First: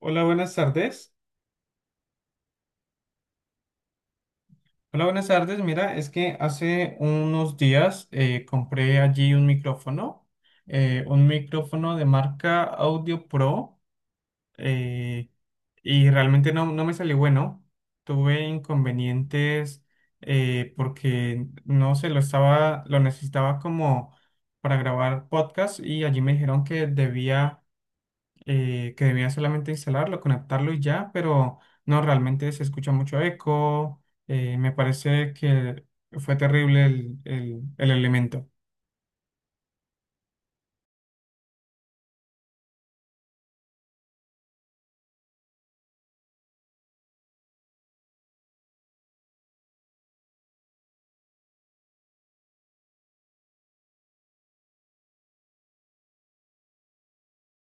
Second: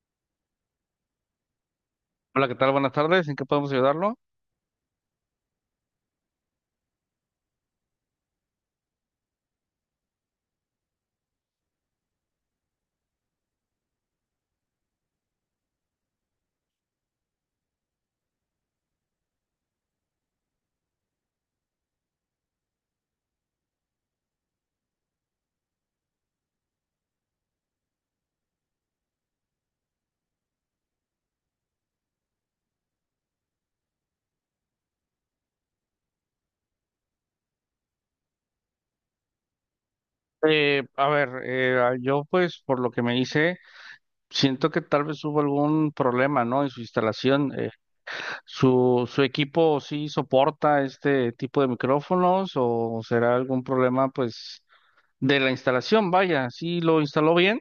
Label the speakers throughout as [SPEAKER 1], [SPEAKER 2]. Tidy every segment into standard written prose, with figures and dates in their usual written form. [SPEAKER 1] Hola, buenas tardes.
[SPEAKER 2] Hola, ¿qué tal? Buenas tardes. ¿En qué podemos ayudarlo?
[SPEAKER 1] Hola, buenas tardes. Mira, es que hace unos días compré allí un micrófono de marca Audio Pro, eh, y realmente no me salió bueno. Tuve inconvenientes porque no sé, lo necesitaba como para grabar podcast y allí me dijeron que debía solamente instalarlo, conectarlo y ya, pero no, realmente se escucha mucho eco. Me parece que fue terrible el elemento.
[SPEAKER 2] Yo pues por lo que me hice, siento que tal vez hubo algún problema, ¿no? En su instalación. ¿Su equipo sí soporta este tipo de micrófonos o será algún problema pues de la instalación? Vaya, ¿sí lo instaló bien?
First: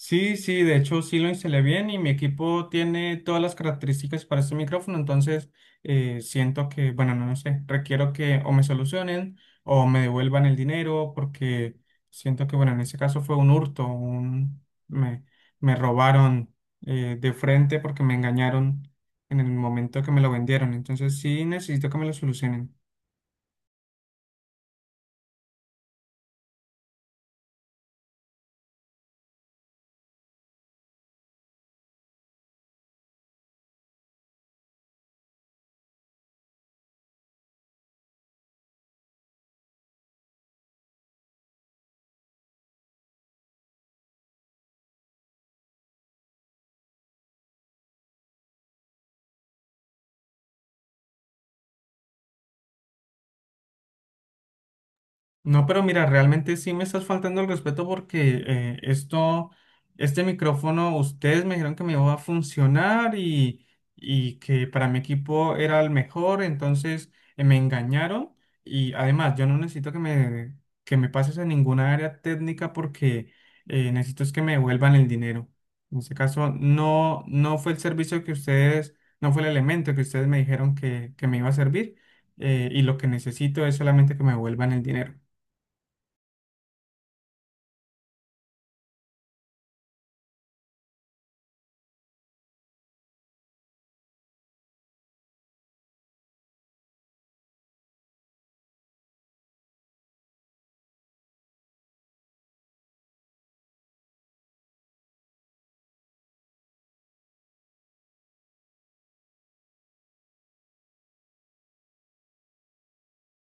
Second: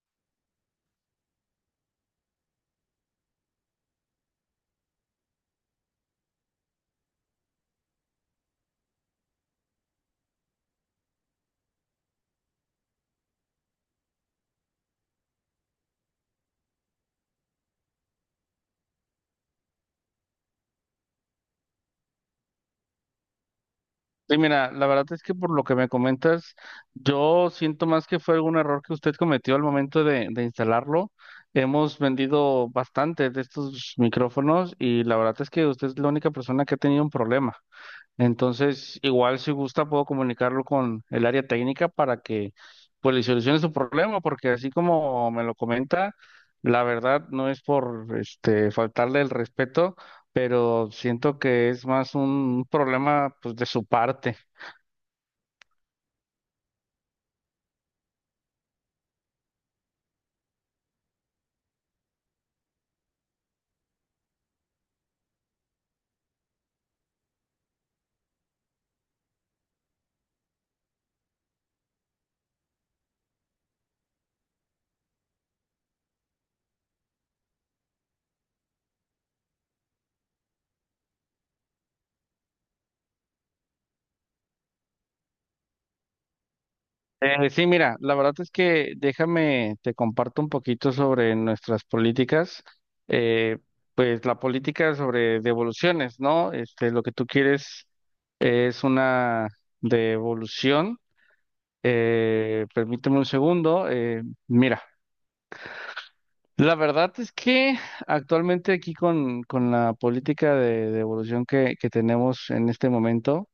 [SPEAKER 1] Sí, sí, de hecho sí lo instalé bien y mi equipo tiene todas las características para este micrófono, entonces siento que, bueno, no, lo sé, requiero que o me solucionen o me devuelvan el dinero porque siento que, bueno, en ese caso fue un hurto, me, me robaron de frente porque me engañaron en el momento que me lo vendieron, entonces sí necesito que me lo solucionen.
[SPEAKER 2] Y mira, la verdad es que por lo que me comentas, yo siento más que fue algún error que usted cometió al momento de instalarlo. Hemos vendido bastante de estos micrófonos y la verdad es que usted es la única persona que ha tenido un problema. Entonces, igual si gusta, puedo comunicarlo con el área técnica para que pues le solucione su problema, porque así como me lo comenta, la verdad no es por este faltarle el respeto, pero siento que es más un problema pues de su parte.
[SPEAKER 1] No, pero mira, realmente sí me estás faltando el respeto porque este micrófono, ustedes me dijeron que me iba a funcionar y que para mi equipo era el mejor, entonces me engañaron y además yo no necesito que me pases en ninguna área técnica porque necesito es que me devuelvan el dinero. En este caso, no fue el servicio que ustedes, no fue el elemento que ustedes me dijeron que me iba a servir y lo que necesito es solamente que me devuelvan el dinero.
[SPEAKER 2] Sí, mira, la verdad es que déjame, te comparto un poquito sobre nuestras políticas, eh, pues la política sobre devoluciones, ¿no? Este, lo que tú quieres es una devolución. Permíteme un segundo. Mira, la verdad es que actualmente aquí con la política de devolución que tenemos en este momento,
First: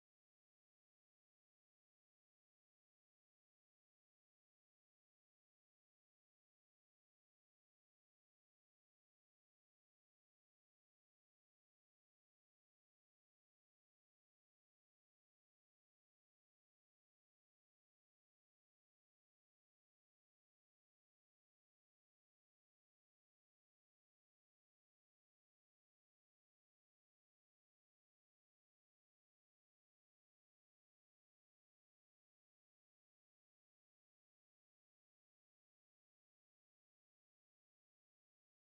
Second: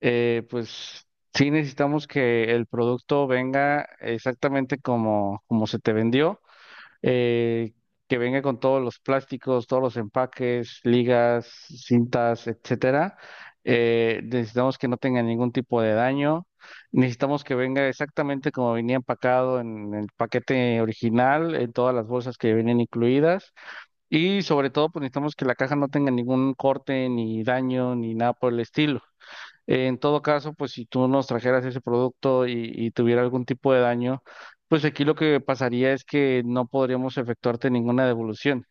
[SPEAKER 2] pues sí necesitamos que el producto venga exactamente como, como se te vendió, eh, que venga con todos los plásticos, todos los empaques, ligas, cintas, etcétera. Necesitamos que no tenga ningún tipo de daño. Necesitamos que venga exactamente como venía empacado en el paquete original, en todas las bolsas que vienen incluidas. Y sobre todo, pues necesitamos que la caja no tenga ningún corte, ni daño, ni nada por el estilo. En todo caso, pues si tú nos trajeras ese producto y tuviera algún tipo de daño, pues aquí lo que pasaría es que no podríamos efectuarte ninguna devolución.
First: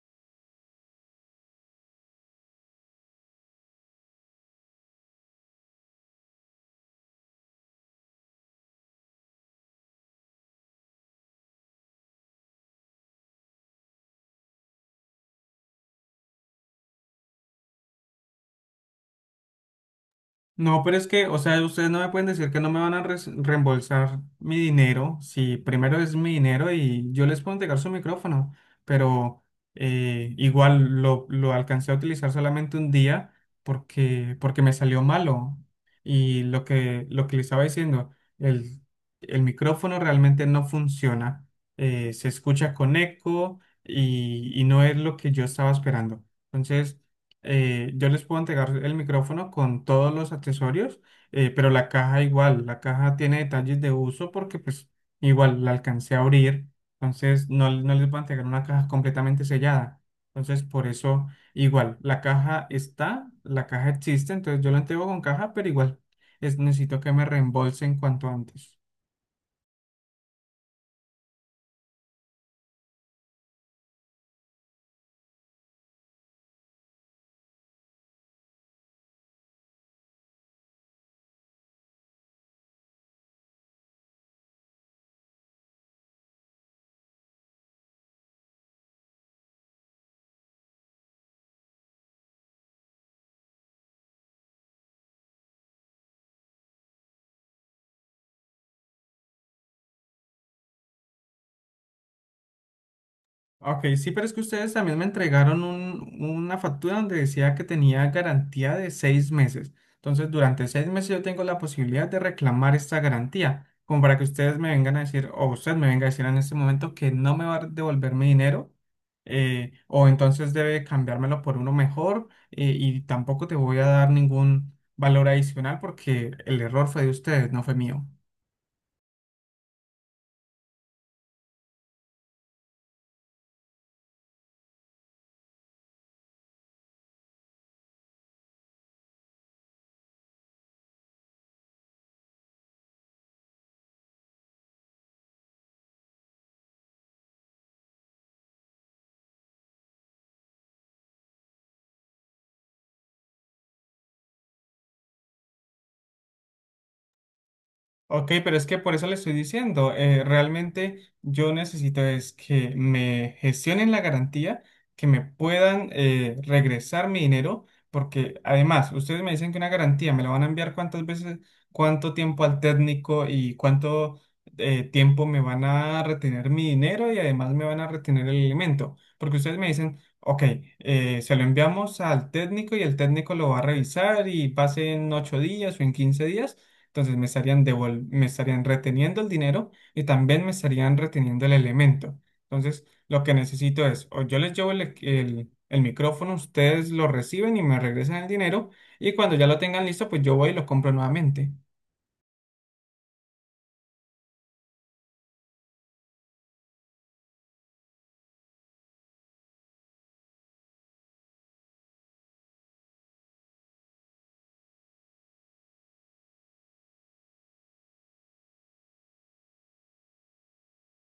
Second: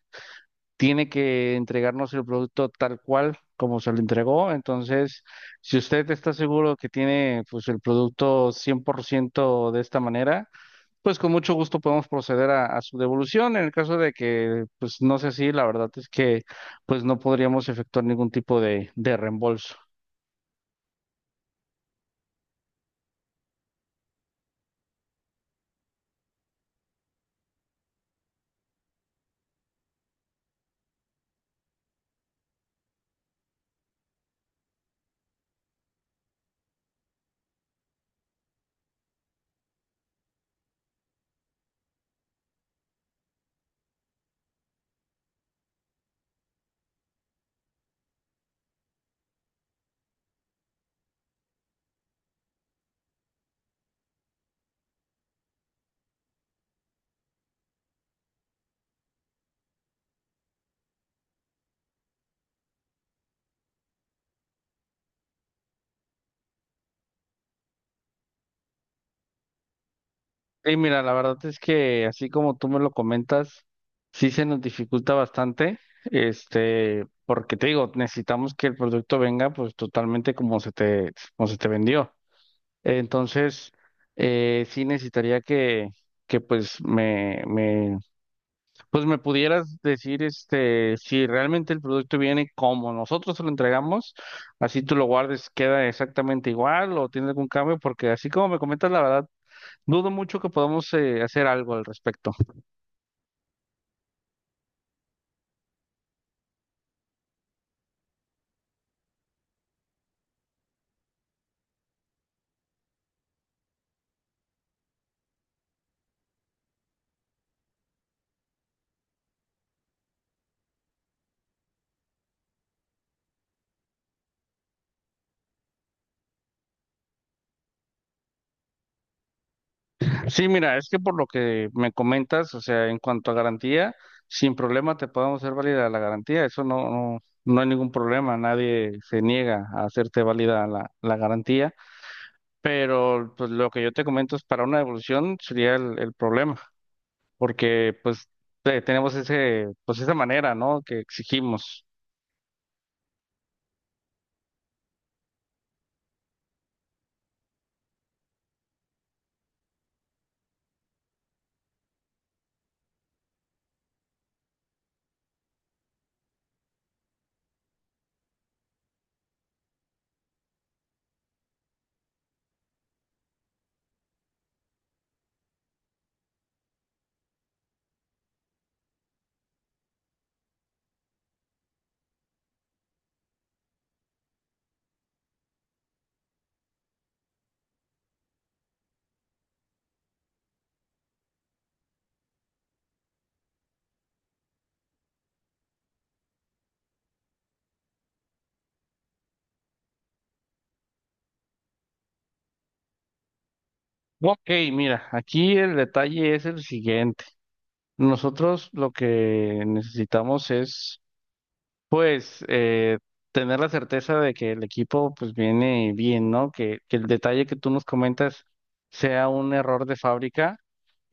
[SPEAKER 2] Tiene que entregarnos el producto tal cual como se lo entregó. Entonces, si usted está seguro que tiene pues el producto 100% de esta manera, pues con mucho gusto podemos proceder a su devolución. En el caso de que pues no sea así, la verdad es que pues no podríamos efectuar ningún tipo de reembolso.
[SPEAKER 1] No, pero es que, o sea, ustedes no me pueden decir que no me van a res- reembolsar mi dinero, si primero es mi dinero y yo les puedo entregar su micrófono, pero igual lo alcancé a utilizar solamente un día porque me salió malo. Y lo que les estaba diciendo, el, el micrófono realmente no funciona, se escucha con eco y no es lo que yo estaba esperando. Entonces yo les puedo entregar el micrófono con todos los accesorios, pero la caja tiene detalles de uso porque pues igual la alcancé a abrir, entonces no, no les voy a entregar una caja completamente sellada. Entonces por eso igual, la caja existe, entonces yo la entrego con caja, pero igual necesito que me reembolsen cuanto antes.
[SPEAKER 2] Y mira, la verdad es que así como tú me lo comentas, sí se nos dificulta bastante, este, porque te digo, necesitamos que el producto venga pues totalmente como se te vendió. Entonces, sí necesitaría que pues pues me pudieras decir este, si realmente el producto viene como nosotros se lo entregamos, así tú lo guardes, queda exactamente igual o tiene algún cambio, porque así como me comentas, la verdad. Dudo mucho que podamos hacer algo al respecto.
[SPEAKER 1] Ok, sí, pero es que ustedes también me entregaron un- una factura donde decía que tenía garantía de 6 meses. Entonces, durante 6 meses yo tengo la posibilidad de reclamar esta garantía, como para que ustedes me vengan a decir, o usted me venga a decir en este momento que no me va a devolver mi dinero, o entonces debe cambiármelo por uno mejor, y tampoco te voy a dar ningún valor adicional porque el error fue de ustedes, no fue mío.
[SPEAKER 2] Sí, mira, es que por lo que me comentas, o sea, en cuanto a garantía, sin problema te podemos hacer válida la garantía. Eso no, no, no hay ningún problema. Nadie se niega a hacerte válida la garantía. Pero pues lo que yo te comento es para una devolución sería el problema, porque pues tenemos ese, pues esa manera, ¿no? Que exigimos.
[SPEAKER 1] Ok, pero es que por eso le estoy diciendo, realmente yo necesito es que me gestionen la garantía, que me puedan regresar mi dinero, porque además ustedes me dicen que una garantía me la van a enviar cuántas veces, cuánto tiempo al técnico y cuánto tiempo me van a retener mi dinero y además me van a retener el alimento, porque ustedes me dicen, ok, se lo enviamos al técnico y el técnico lo va a revisar y pase en 8 días o en 15 días. Entonces me estarían devol- me estarían reteniendo el dinero y también me estarían reteniendo el elemento. Entonces, lo que necesito es, o yo les llevo el micrófono, ustedes lo reciben y me regresan el dinero, y cuando ya lo tengan listo, pues yo voy y lo compro nuevamente.
[SPEAKER 2] Ok, mira, aquí el detalle es el siguiente. Nosotros lo que necesitamos es pues tener la certeza de que el equipo pues viene bien, ¿no? Que el detalle que tú nos comentas sea un error de fábrica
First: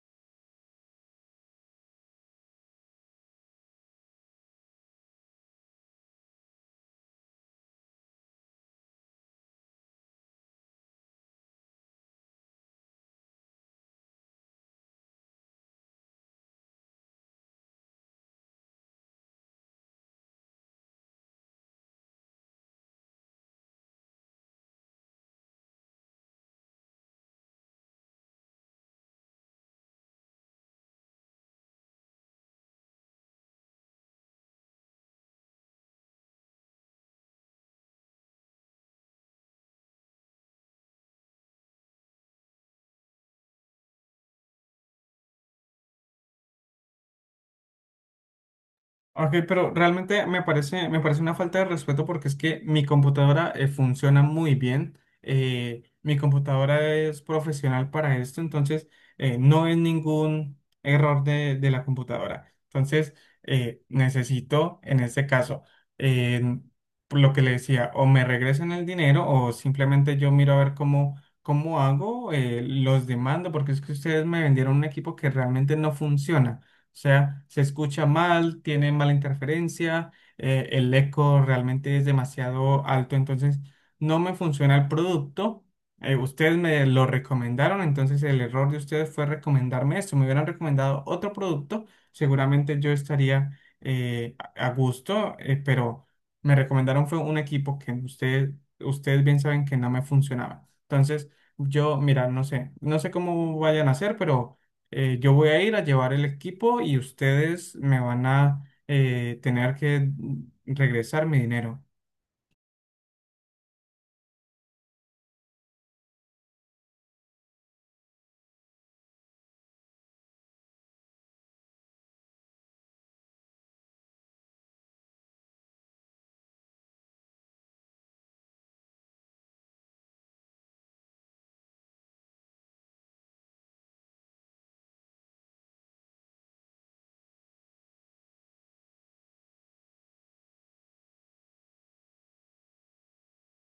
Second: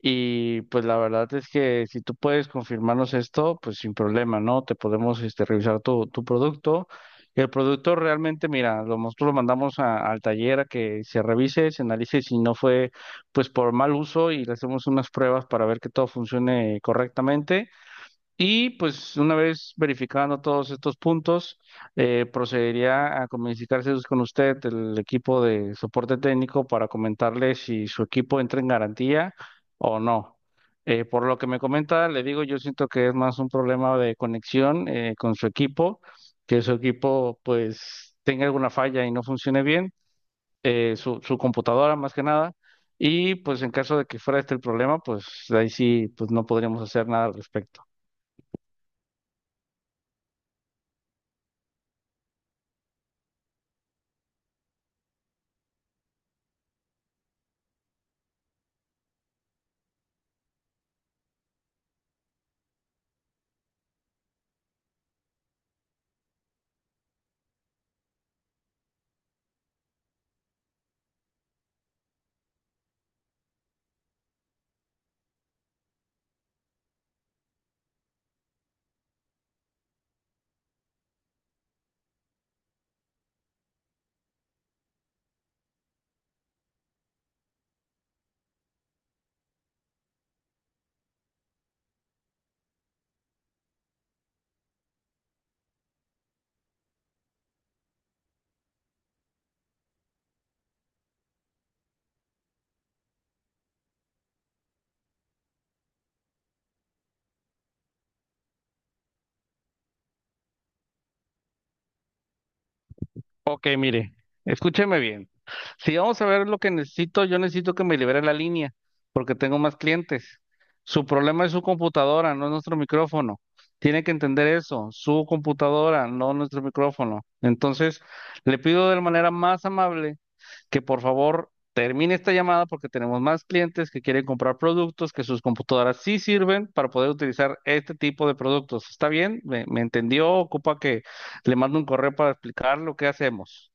[SPEAKER 2] y pues la verdad es que si tú puedes confirmarnos esto, pues sin problema, ¿no? Te podemos este, revisar tu producto. El producto realmente, mira, lo, nosotros lo mandamos al taller a que se revise, se analice si no fue pues por mal uso y le hacemos unas pruebas para ver que todo funcione correctamente. Y pues una vez verificando todos estos puntos, procedería a comunicarse pues, con usted, el equipo de soporte técnico, para comentarle si su equipo entra en garantía o no. Por lo que me comenta, le digo, yo siento que es más un problema de conexión con su equipo, que su equipo pues tenga alguna falla y no funcione bien, su computadora más que nada. Y pues en caso de que fuera este el problema, pues ahí sí, pues no podríamos hacer nada al respecto.
[SPEAKER 1] Ok, pero realmente me parece una falta de respeto porque es que mi computadora funciona muy bien. Mi computadora es profesional para esto, entonces no es ningún error de la computadora. Entonces necesito, en este caso, eh, por lo que le decía, o me regresan el dinero o simplemente yo miro a ver cómo hago, los demando porque es que ustedes me vendieron un equipo que realmente no funciona. O sea, se escucha mal, tiene mala interferencia, el eco realmente es demasiado alto, entonces no me funciona el producto. Ustedes me lo recomendaron, entonces el error de ustedes fue recomendarme esto. Me hubieran recomendado otro producto, seguramente yo estaría a gusto, pero me recomendaron fue un equipo que ustedes, ustedes bien saben que no me funcionaba. Entonces, yo, mira, no sé, no sé cómo vayan a hacer, pero yo voy a ir a llevar el equipo y ustedes me van a tener que regresar mi dinero.
[SPEAKER 2] Ok, mire, escúcheme bien. Si vamos a ver lo que necesito, yo necesito que me libere la línea, porque tengo más clientes. Su problema es su computadora, no es nuestro micrófono. Tiene que entender eso, su computadora, no nuestro micrófono. Entonces, le pido de la manera más amable que por favor termine esta llamada porque tenemos más clientes que quieren comprar productos, que sus computadoras sí sirven para poder utilizar este tipo de productos. ¿Está bien? ¿Me entendió? Ocupa que le mando un correo para explicar lo que hacemos.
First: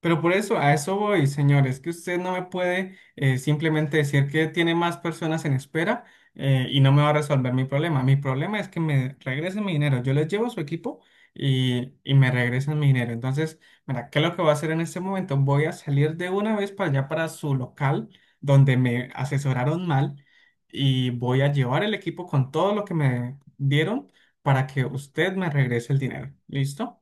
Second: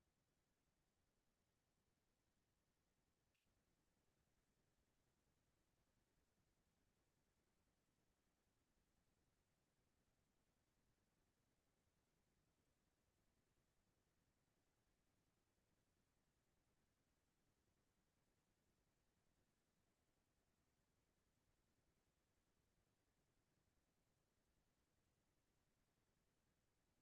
[SPEAKER 1] Pero por eso, a eso voy, señores, que usted no me puede simplemente decir que tiene más personas en espera y no me va a resolver mi problema. Mi problema es que me regresen mi dinero. Yo les llevo su equipo y me regresan mi dinero. Entonces, mira, ¿qué es lo que voy a hacer en este momento? Voy a salir de una vez para allá, para su local, donde me asesoraron mal y voy a llevar el equipo con todo lo que me dieron para que usted me regrese el dinero. ¿Listo?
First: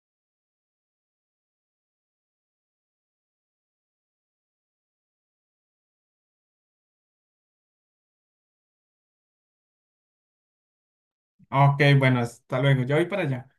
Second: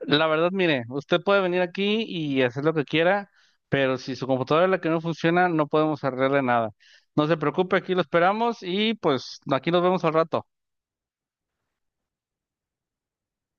[SPEAKER 2] La verdad, mire, usted puede venir aquí y hacer lo que quiera, pero si su computadora es la que no funciona, no podemos arreglarle nada. No se preocupe, aquí lo esperamos y pues aquí nos vemos al rato.
[SPEAKER 1] Ok, bueno, hasta luego. Yo voy para allá.